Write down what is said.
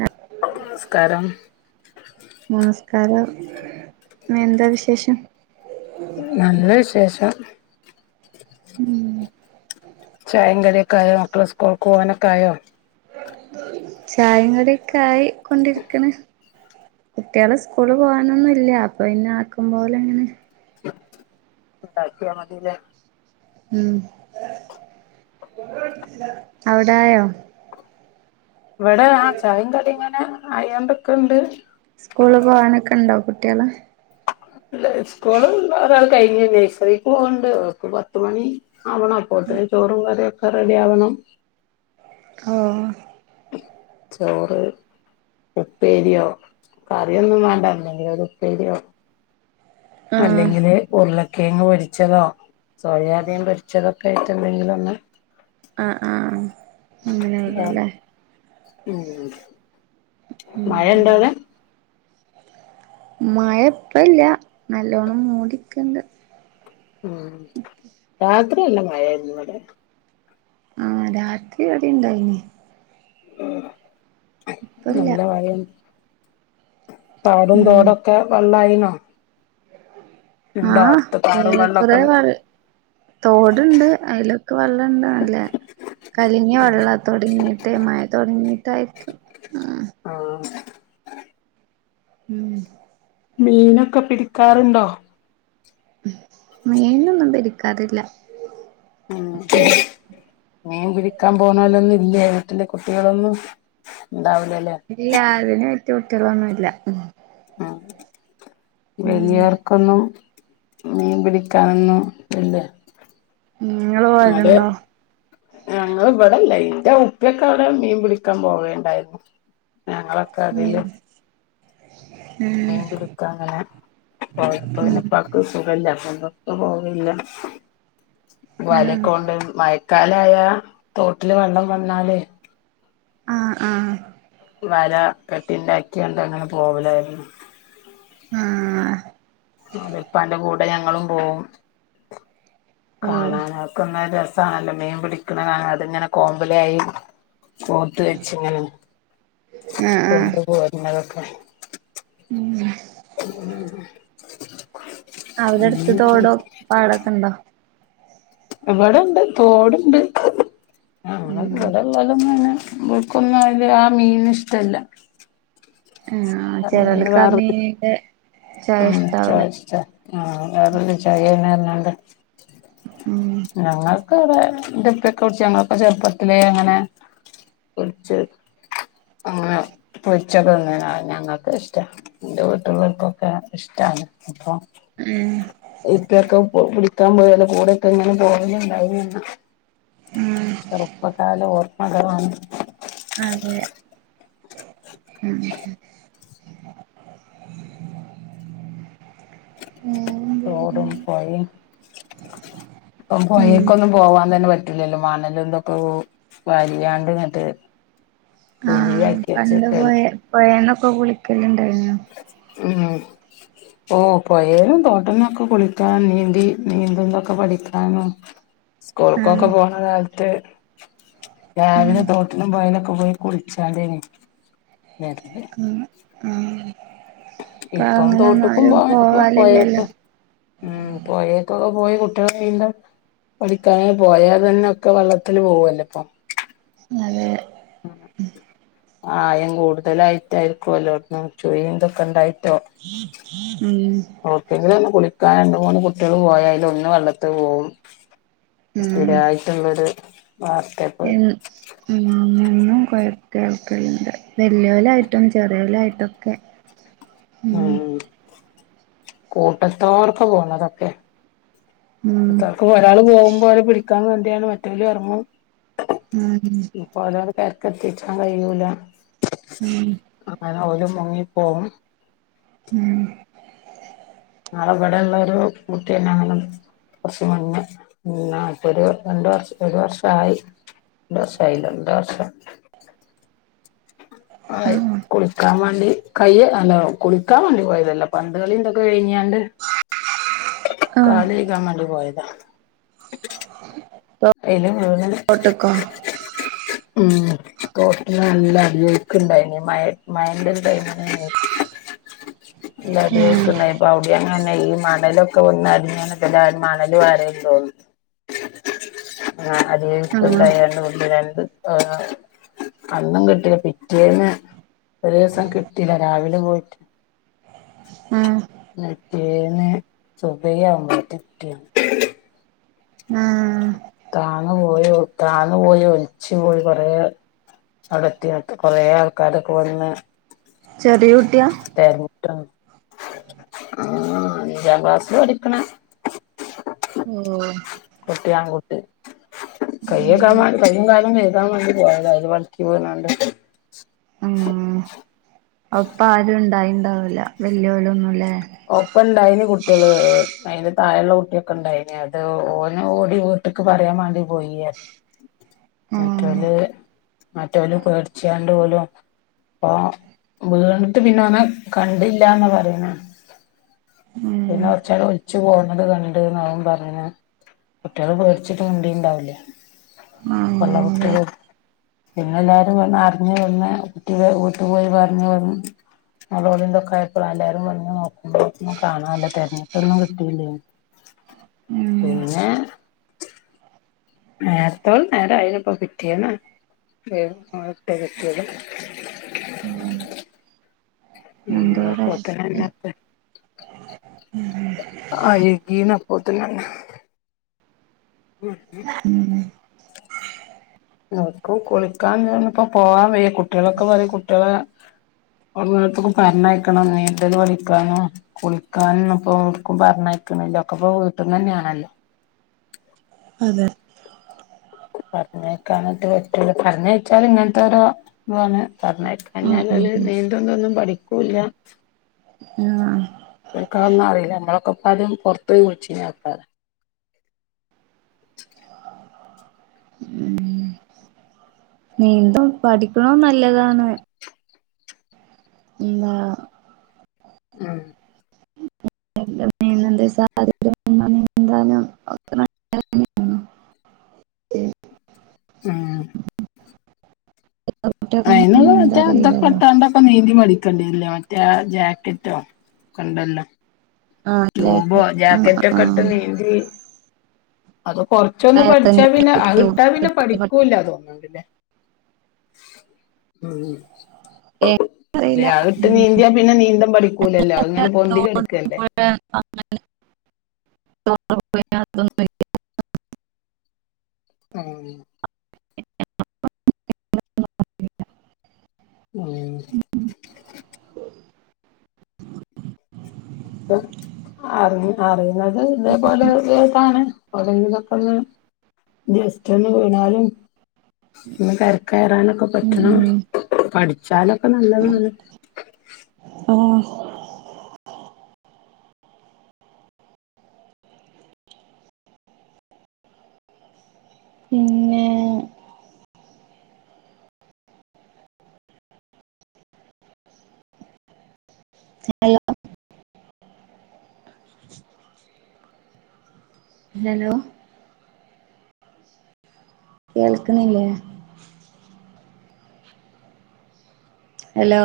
നമ് നമസ്കാരം നമസ്കാരം എന്താ വിശേഷം? നല്ല വിശേഷം ഉം ചായേം കടിയൊക്കെ ആയോ മക്കള് സ്കൂള്ക്ക്പോവാനായോ? ചായേം കടിയൊകെ ആയി കൊണ്ടിരിക്ക്ണ് കുട്ടികള് സ്കൂള് പോകാനൊന്നും ഇല്ല അപ്പൊ ഇന്ന് ആക്കുംപോലെ അങ്ങനെ ഉണ്ടാക്കിയ മതിയല്ലോ മ് അവിടായോ? ഇവിടെ ആ ചായിം കടി ഇങ്ങനെ അയോണ്ട്ക്ക്ണ്ട് സ്കൂള് പോകാനൊക്കെ ഇണ്ടോ കുട്ടികള് ല്ല സ്കൂള ഒരാൾ കഴിഞ്ഞ് നേഴ്സറിക്ക് പോവണ്ട് പത്ത് മണി ആവണം അപ്പൊത്തിന് ചോറും കറിയൊക്കെ റെഡി ആവണം ആഹ് ചോറ് ഉപ്പേര്യോ കറിയൊന്നും വേണ്ട എന്തെങ്കിലൊരു ഉപ്പേര്യോ ആഹ് അല്ലെങ്കില് ഉരുളക്കിഴങ്ങ് പൊരിച്ചതോ സോയാബീൻ പൊരിച്ചതൊക്കായിട്ട്ണ്ടെങ്കിലൊന്ന് ആഹ് ആഹ് വേണം അങ്ങനെവ്ടെലെ ഉം ഉം മഴ ഉണ്ടോ അവിടെ മയ പ്പല്ല നല്ലോണ്ണം മൂടിക്ക്ണ്ട് ഉം രാത്രിയല്ല മഴായിരുന്നു വടെ ആഹ് രാത്രി വടിണ്ടായിനി. ഇപ്പല്ല നല്ല മഴിം പാടും ഉം തോട കെ വള്ളായീണോ? ആഹ് പാടും ഏറെക്കുറെ വെള്ളമൊക്കെ വൾ തോട്ണ്ട് അയ്ലൊക്കെ വള്ളണ്ട് നല്ലേ കലങ്ങ്യ വള്ള തൊടങ്ങിട്ടേ മയ തൊടങ്ങീട്ടായിരിക്കും ആഹ് ആഹ് ഉം മീനൊക്കെ പിടിക്കാറുണ്ടോ? മീനൊന്നും പിടിക്കാറില്ല. ഉം മീൻ പിടിക്കാൻ പോണോലൊന്നുല്ലേ വീട്ടിലെ കുട്ട്യെളൊന്നും ഉണ്ടാവിലല്ലേ? ഇല്ല അതിന് പറ്റ്യേ കുട്ട്യോളൊന്നുല്ല. ആഹ് ഉം വെല്ല്യാർക്കും ക്കൊന്നും മീൻ പിടിക്കാനൊന്നും ഇല്ലേ? ഉ ഇങ്ങളു പോവല്ണ്ടോ? ഞങ്ങളെ ഇബടെല്ല ഇന്റെ ഉപ്പ്യൊക്കെ അവടെ മീൻ പിടിക്കാൻ പോവേണ്ടായിര്ന്നു. ഞങ്ങളൊ ഉം പോവലുണ്ടോ ബാംഗ് ലു പ്പങ്ങനെ ഉം പോയപ്പോ ഉം പിന്നുപ്പാക്ക് സുഖല്ലതോണ്ട് ഇപ്പ പോവേല്ല. വലെക്കൊണ്ട് മയക്കാലായ തോട്ടില് വെള്ളം വന്നാലേ ആഹ് ആഹ് വല കെട്ടിണ്ടാക്ക്യാണ്ട് അങ്ങനെ പോവലായിര്ന്നു. ആഹ് ന്നട്ട് ഇപ്പാന്റെ കൂടെ ഞങ്ങളും പോവും. ആഹ് കാണാന് അതൊക്കന്ന് രസാണല്ലോ മീൻ പിടിക്ക്ണ കാണ അതിങ്ങനെ കോമ്പലായി കോത്ത് വെച്ച്ങ്ങനെ ഓഹ് കൊണ്ടുപോരുന്നതൊക്കെ [unintelligible] അവടട്ത്ത് തോടോ പാടൊക്കെ ണ്ടോ? ഇവടെണ്ട് തോട്ണ്ട് ആ [unintelligible] ഉം ഇബടെള്ളതെന്നെണ് ഇവൽക്കൊന്നും അയ്ൻ്റെ ആ മീനിഷ്ടല്ല. ആഹ് ചെലോൽക്കാമീനിന്റെ ആഹ് [unintelligible] ടാ ആ വേറെന്തൊ ചൊയേണർഞ്ഞാണ്ട് ഉം ഞങ്ങൾ ക്ക് വടെ ന്റെപ്പൊക്കെ പിടിച്ച് ഞങ്ങളൊക്കെ ചെറ്പ്പത്തില അങ്ങനെ പൊരിച്ച് ആഹ് പൊരിച്ച തിന്നണത് ഞങ്ങക്കിഷ്ട ഇന്റെ വീടില്ലോൽക്കും ക്കെ ഇഷ്ട്ടാണ് അപ്പൊ ഏഹ് ഇപ്പെക്കെ ഇപ്പൊ പുടിക്കാൻ പോയാേലെ കൂടെക്കെ ഇങ്ങനെ പോവല് ഇണ്ടായിനു എന്ന ഉം ചെറുപ്പക്കാലം ഓർമ്മകളാണ് ആഹ് അതെ ഉം ഏഹ് തോടും പൊയിം ഇപ്പം ഉം പൊയേക്കൊന്നും പോവാൻ തെന്നെ പറ്റൂ ലല്ലോ മണലും ഇതാെക്ക കൂ വാലിയാണ്ട് ഇന്ന്ട്ട് ആഹ് പണ്ട് പൊയെ പൊയേന്നൊക്ക കുളിക്കല് ഇണ്ടായിരുന്നു ഉം ഓഹ് പൊയേന്നും തോട്ട്ന്നൊക്ക കുളിക്കാൻ നീന്തി നീന്തുന്നൊക്കെ പഠിക്കാനും സ്കൂൾകൊക്കെ ആഹ് പോണ കാൽത്ത് ഉം രാവിലെ തോട്ട്ലും പൊയേലൊക്കെ പോയി കുളിച്ചാണ്ടേന് വെര്ല് ഉം ആഹ് ഇപ്പം തോട്ട്ക്കും പോവൽ ഇപ്പൊ പോവാലില്ലല്ലോ പൊയേക്കും ഉം പൊയേകൊക്കെ പോയി കുട്ടിയേളെ നീന്തൽ പഠിക്കാന് പോയാ തെന്നെ ഒക്ക വള്ളത്തില് പോവല്ലൊ ഇപ്പൊ അതെ ഉം ആയം കൂട്തലായി റ്റായിരിക്കുവലോ നം ചുയിംതൊക്ക ഇണ്ടായിട്ടോ ഉം എവ്ടക്കേങ്ങിലും ഒന്ന് കുളിക്കാൻ രണ്ട് മൂന്ന് കുട്ടിയേളും പോയാ ഐലാെന്ന് വെള്ളത്ത്ക്ക് പോവും ഉം സ്ഥിരായ്റ്റ്ള്ളൊര് വാർത്തെപ്പത് എന്ന് ഉം ഉം കൊയർ കേൾക്കല്ണ്ട് വെല്യോലായിട്ടും ചെറിയോലായിട്ടും ഒക്കെ അയെന്നെ കൂട്ടത്തോട്ക്ക പോണതൊക്കെ ഉം ഇത്തലക്ക ഒരാള് പോകുമ്പൊ അവരെ പിടിക്കാന് വേണ്ടിയാണ് മറ്റോലും എറങ്ങും നാരങ്ങ ഇപ്പവലോല കരക്കെത്തിച്ചാൻ കഴിയൂല ഉം അങ്ങനെ ഓല് മുങ്ങിപ്പോവും ഉം ഇന്നാള് ഇബടെ ഇള്ളാരു കുട്ടിയെന്നങ്ങണ്ട് കൊറച്ച് മുന്നെ പിന്നാ ഇപ്പൊരു രണ്ട് വർഷ് ഒരു വർഷായി രണ്ട് വർഷായി രണ്ട് വർഷം ആയിക്കൊട് ക്കാം വാണ്ടി കയ്യ് അല്ല കുളിക്കാ വാണ്ടി പോയതല്ലട്ട പന്ത്‌ കളിന്റക്ക ഒര് കെയ്ഞ്ഞ്ങ്ങാണ്ട് ആഹ് കാല് കെയ്കാം മാണ്ടിപോയതാ ഐല് വീണതാ തോട്ട്ക്കോ ഉം തോട്ടില് നല്ല അടിയൊയ്ക്ക്‌ ഇണ്ടായിന് മയെ മഴന്റെ ഒര് ടൈമിനേയി ഇല്ല അടിയൊയ്ക്ക്‌ ആഹ് ഇണ്ടായ പൗതിലെങ്ങാനും ഈ മണലൊക്കെ വന്നടിഞ്ഞാണ് ഇബലാരും മണല് വാരല് തോന്ന് ആഹ് അത് ആഹ് ഇപ്പണ്ടായി രണ്ട് മുണ്ട് രണ്ട് [unintelligible] അന്നും കിട്ടീല പിറ്റേന്ന് ഒരു ദിവസം കിട്ടീല രാവിലെ പോയിറ്റ് ആഹ് [unintelligible] റ്റേന്ന് സുബ്ഹിയാവുമ്പോ കിട്ട്യോ ആഹ്. താന്ന് പോയോ, താന്ന് പോയി ഒൽച്ച് പോയി കൊറേ അവ്ടെത്ത്യാട്ട്. കൊറേ ആൾക്കാരൊക്കെ വന്ന് ചെറിയ കുട്ടിയാ തെര്ഞ്ഞിട്ടാണ് ആഹ് അഞ്ചാംക്ലാസ്സിലാ പഠിക്ക്ണെ. ഓഹ്. കുട്ടിയാങ്കുട്ടി. കയ്യെകാൻ ഉം മാണ്ടി, കയ്യും കാലും കഴ്കാൻ വാണ്ടി പോയതാ അയ്ല് വൾക്കി വീണാണ്ട് ഒപ്പാരുണ്ടായീണ്ടാവൂല, വല്ല്യോരൊന്നുലേ? ഒപ്പണ്ടായിന് കുട്ട്യള്, അയ്ന്റെ താഴെള്ള കുട്ട്യൊക്കെ ഇണ്ടായ്നി. അത് ഓന് ഓടി വ് ട്ട്ക്ക് പറയാൻ മാണ്ടി പോയീ പർഞ്ഞ്. ഉം മറ്റോല് മറ്റോല് പേട്ച്ചാണ്ട് ഓലും പ്പോ വീണ് ട്ട് പിന്നോനെ കണ്ടില്ലാന്നാ പറയണെ. ഉം പിന്നെ കൊർച്ചേരം ഒൽച്ച് പോണത് കണ്ട് ന്നാ ഓം പറയണേ. കുട്ട്യാള് പേടാച്ച്ട്ട് മുണ്ടീണ്ടാവൂല. ഇപ്പള്ള ഉം അതെ കുട്ട്യള് പിന്നെ എല്ലാരും വ അർഞ്ഞ് വന്ന്, കുട്ടീടെ വീട്ട് പോയി പർഞ്ഞ് വന്ന് നെളോളിം ഇതൊക്കായപ്പളാ എല്ലാരും വന്ന് നോക് [unintelligible] കാണാല്ല, തെര്ഞ്ഞാട്ടൊന്നും കിട്ടീല്ലേനി. ഉം പിന്നെ നേര്ത്തോട് നേരായീലെപ്പൊ പിറ്റേന്ന് [unintelligible] കിട്ട്യേത്. ഉം ഉം എന്തോര അപ്പോത്തിനെന്നെ അഴ്കീണ് അപ്പോത്തിനെന്നെ [unintelligible] ഇൻക്കും കുളിക്കാനുതിനൊന്നുപ്പം പോവാൻ വയ്യ, കുട്ട്യളൊക്കെ പറയും കുട്ട്യളേ ഔട്ന്നേട്ത്ത്ക്കും പർഞ്ഞേക്കണം, നീന്തല് പഠിക്കാനും കുളിക്കാനൊന്നുപ്പൊ ഓട്ക്കും പർഞ്ഞേക്ക്ണ്ല്ല ഒക്കെപ്പോ വീട്ട്ന്നെന്നേണല്ലൊ. അതെ. പർഞ്ഞേക്കാനെറ്റെ പറ്റൂല്ല, പർഞ്ഞേച്ചാല് ഇങ്ങൻത്തോരോ ഇതാണ് പർഞ്ഞേക്ക ഉം ഞ്ഞാല് ഉം ഓല് ഉം നീന്തും തൊന്നും പഠിക്കൂല്ല. ആഹ്. ഓൽക്കതൊന്നു അറീല. നമ്മളൊക്കെപ്പാദ്യം പൊർത്തോയി കുൾച്ചീനൊക്കെ ഉം നീന്തം പഠിക്ക്ണോം നല്ലതാണ്. എന്താ ആഹ് [unintelligible] നീന്താനും ഇപ്പത്തെ ആഹ് കുട്ടികൾക്കൊന്നും അയ്ന്ള്ളെ നീന്താൻ മറ്റേ അറിയില്ലല്ലോ തൊക്കെട്ടാണ്ടൊക്കെ നീന്തി പഠിക്കെണ്ട്യെരുലേ മറ്റേ ജാക്കറ്റോ ണ്ടല്ലൊ. ആഹ് ട്യൂബോ ജാക്കറ്റ് ആഹ് ജാക്കറ്റൊക്കെ ട്ട് ആഹ് നീന്തീ, അത് കൊർച്ചൊന്ന് പഠ്ച്ചാ പിന്നെ അഹ് ട്ടാ പിന്നെ പഠിക്കൂല്ല തോന്ന്ണ്ട്ലേ. ഉം ഉം അറിയില്ല ലേ അത്ട്ട് ഉം നീന്ത്യാ പിന്നെ നീന്തം പഠിക്കൂലല്ലൊ, അത്ങ്ങനെ പൊന്തി തോട് കെട്ക്കല്ലേ. [unintelligible] ഉം ഉം ഉം. അ അറിയുന്നത് ഇതേപോലേ [unintelligible] ക്കെന്ന്. ജസ്റ്റന്ന് വീണാലും. ഇന്ന് കര കയറാനൊക്കെ ഉം പറ്റണം. ഉം പഠിച്ചാലൊക്കെ നല്ലതാണ്. ആഹ്. പിന്നെ [unintelligible] ഹലോ കേൾക്കണില്ലേ? ഹലോ.